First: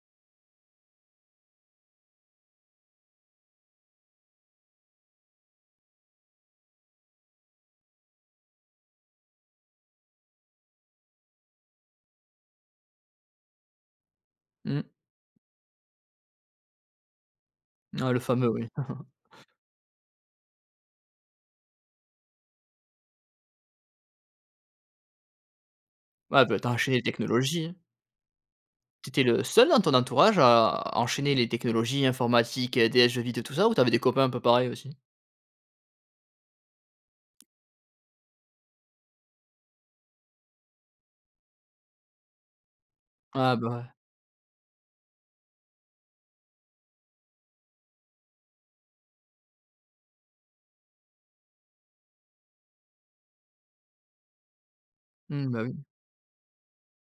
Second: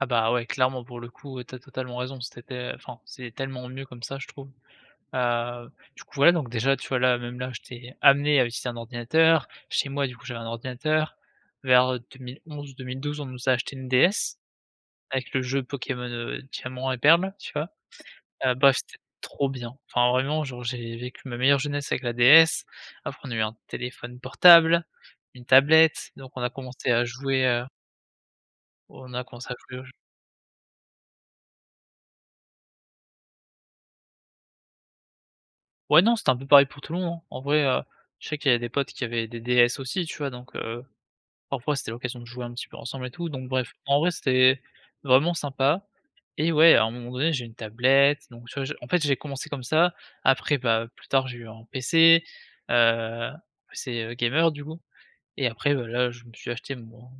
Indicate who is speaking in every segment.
Speaker 1: Ah, bah, ouais clairement pour le coup tu as totalement raison, c'était enfin c'est tellement mieux comme ça je trouve, heu, du coup, ouais donc déjà tu vois? Là même là j'étais amené à utiliser un ordinateur. Chez moi, du coup j'avais un ordinateur, vers, heu, 2011-2012 on nous a acheté une DS
Speaker 2: Mmh.
Speaker 1: avec le jeu Pokémon, heu, Diamant et Perle tu vois?
Speaker 2: Ah le fameux,
Speaker 1: Heu,
Speaker 2: oui.
Speaker 1: bref, c'était trop bien, enfin vraiment genre j'ai vécu ma meilleure jeunesse avec la DS, après on a eu un téléphone portable, une tablette, donc on
Speaker 2: Ouais,
Speaker 1: a
Speaker 2: bah, tu as
Speaker 1: commencé
Speaker 2: enchaîné les
Speaker 1: à jouer, heu
Speaker 2: technologies. Tu
Speaker 1: on
Speaker 2: étais
Speaker 1: a
Speaker 2: le
Speaker 1: commencer a
Speaker 2: seul
Speaker 1: jouer
Speaker 2: dans
Speaker 1: au j
Speaker 2: ton entourage à enchaîner les technologies informatiques, DS, jeux vidéo tout ça, ou tu avais des copains un peu pareils aussi?
Speaker 1: Ouais, non c'était un peu pareil pour tout le monde, en vrai, heu, je sais qu'il y a des potes qui avaient des DS aussi, tu vois? Donc heu, parfois c'était l'occasion de jouer un petit peu ensemble et tout, donc
Speaker 2: Ouais, bah,
Speaker 1: bref
Speaker 2: ouais.
Speaker 1: en vrai c'était vraiment sympa et ouais à un moment donné j'ai eu une tablette, donc tu vois? Je en fait j'ai commencé comme ça, après bah, plus tard j'ai eu un PC, heu, PC gamer du coup et
Speaker 2: Mmh, bah,
Speaker 1: après
Speaker 2: oui.
Speaker 1: bah, là je me suis acheté mon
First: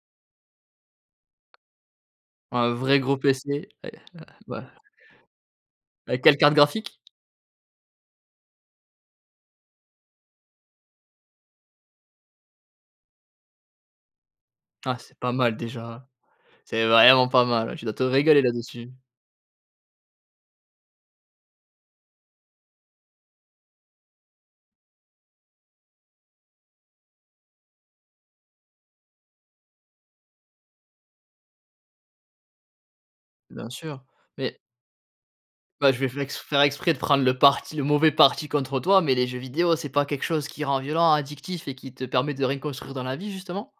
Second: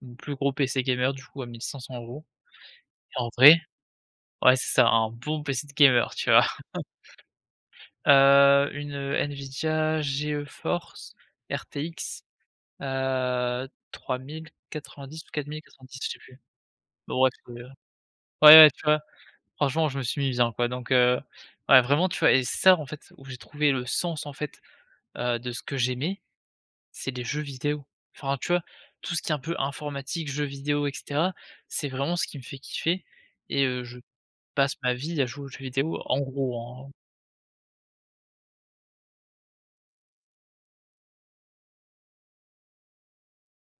Speaker 1: mon plus gros PC gamer du coup à 1 500 €
Speaker 2: Un vrai gros
Speaker 1: et en vrai
Speaker 2: pc, ouais,
Speaker 1: ouais
Speaker 2: bah,
Speaker 1: c'est
Speaker 2: ouais.
Speaker 1: ça un bon PC de gamer,
Speaker 2: Avec
Speaker 1: tu
Speaker 2: quelle
Speaker 1: vois?
Speaker 2: carte graphique?
Speaker 1: Heu, une Nvidia Geforce RTX, heu,
Speaker 2: Ah c'est
Speaker 1: 3090 ou
Speaker 2: pas mal
Speaker 1: 4090,
Speaker 2: déjà.
Speaker 1: je sais plus.
Speaker 2: C'est
Speaker 1: Bon
Speaker 2: vraiment
Speaker 1: bref,
Speaker 2: pas mal. Ouais,
Speaker 1: [unintelligible]
Speaker 2: tu dois te régaler
Speaker 1: ouais, ouais, tu
Speaker 2: là-dessus.
Speaker 1: vois? Franchement je me suis mis bien, quoi donc heu, ouais vraiment tu vois? Et c'est ça en fait où j'ai trouvé le sens en fait, heu, de ce que j'aimais, c'est des jeux vidéos. Enfin, tu vois? Tout ce qui est un peu informatique, jeux vidéos et cetera, c'est vraiment ce qui me fait kiffer et
Speaker 2: Bien
Speaker 1: heu, je
Speaker 2: sûr, mais
Speaker 1: passe ma vie à jouer aux jeux
Speaker 2: Bah, je
Speaker 1: vidéos
Speaker 2: vais
Speaker 1: en
Speaker 2: fai
Speaker 1: gros,
Speaker 2: faire
Speaker 1: hein.
Speaker 2: exprès de prendre le parti le mauvais parti contre toi, mais les jeux vidéos, c'est pas quelque chose qui rend violent, addictif et qui te permet de rien construire dans la vie, justement?